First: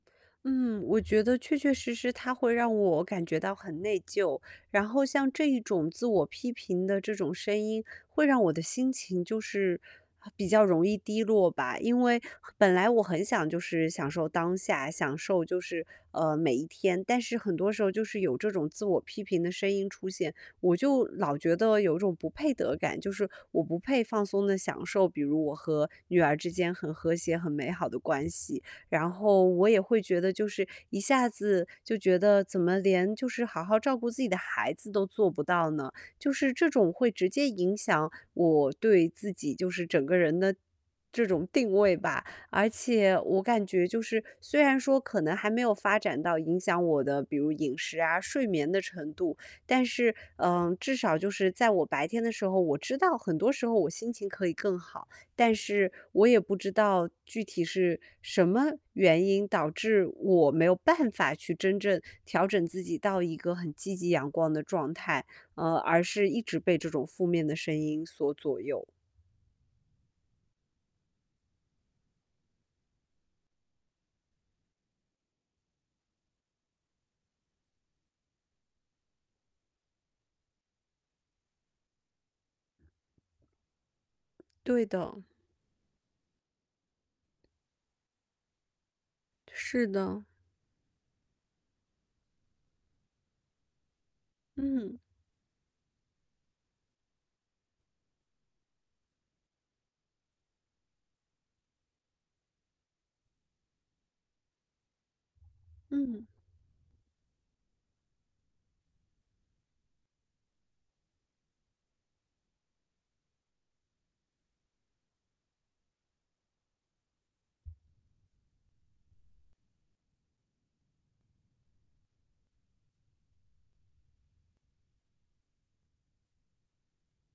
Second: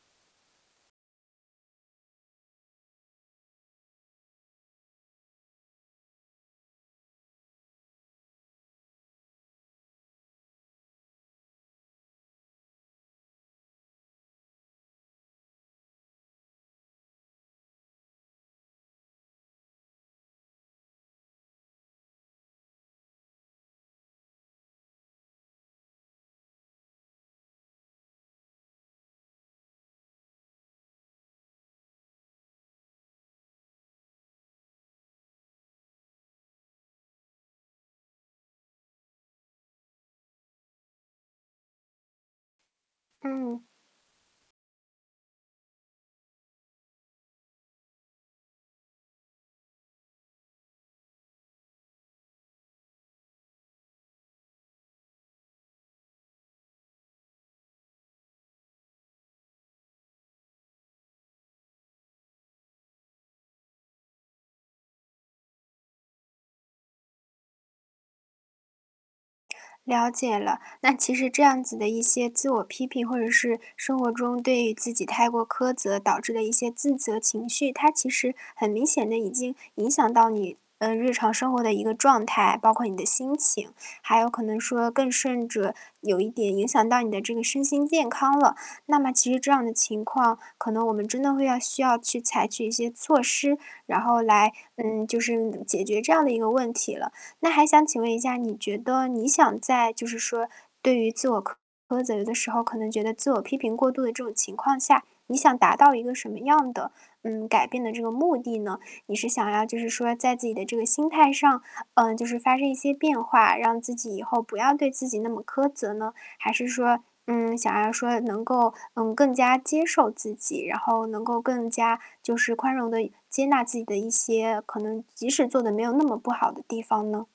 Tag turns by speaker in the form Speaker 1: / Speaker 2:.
Speaker 1: 嗯，我觉得确确实实它会让我感觉到很内疚，然后像这一种自我批评的这种声音，会让我的心情就是很比较容易低落吧。因为本来我很想就是享受当下，享受就是，呃，每一天，但是很多时候就是有这种自我批评的声音出现，我就老觉得有种不配得感，就是我不配放松地享受，比如我和女儿之间很和谐、很美好的关系。然后我也会觉得就是一下子就觉得怎么连就是好好照顾自己的孩子都做不到呢？就是这种会直接影响我对自己就是整个人的这种定位吧。而且我
Speaker 2: 嗯。
Speaker 1: 感觉就是虽然说可能还没有发展到影响我的比如饮食啊，睡眠的程度，但是，嗯，至少就是在我白天的时候，我知道很多时候我心情可以更好，但是我也不知道具体是什么原因导致我没有办法去真正调整自己到一个很积极、阳光的状态，呃，而是一直被这种负面的声音所左右。
Speaker 2: 了解了。那其实这样子的一些自我批评，或者是生活中对于自己太过苛责导致的一些自责情绪，它其实很明显地已经影响到你，呃，日常生活的一个状态，包括你的心情，还有可能
Speaker 1: 对
Speaker 2: 说，更
Speaker 1: 的。
Speaker 2: 甚者，有一点影响到你的这个身心健康了。那么其实这样的
Speaker 1: 是
Speaker 2: 情
Speaker 1: 的。
Speaker 2: 况，可能我们真的会要需要去采取一些措施，然后来
Speaker 1: 嗯。
Speaker 2: 嗯，就是解决这样的一个问题了。那还想请问一下你觉得你想在就是说对于自我苛责的时候可能觉得自我批评过度的这种情况下，你想达到一个
Speaker 1: 嗯。
Speaker 2: 什么样的，嗯，改变的这个目的呢？你是想要就是说在自己的这个心态上，呃，就是发生一些变化，让自己以后不要对自己那么苛责呢？还是说，嗯，想要说能够，嗯，更加接受自己，然后能够更加就是宽容地一接纳自己的一些可能即使做得没有那么不好的地方呢？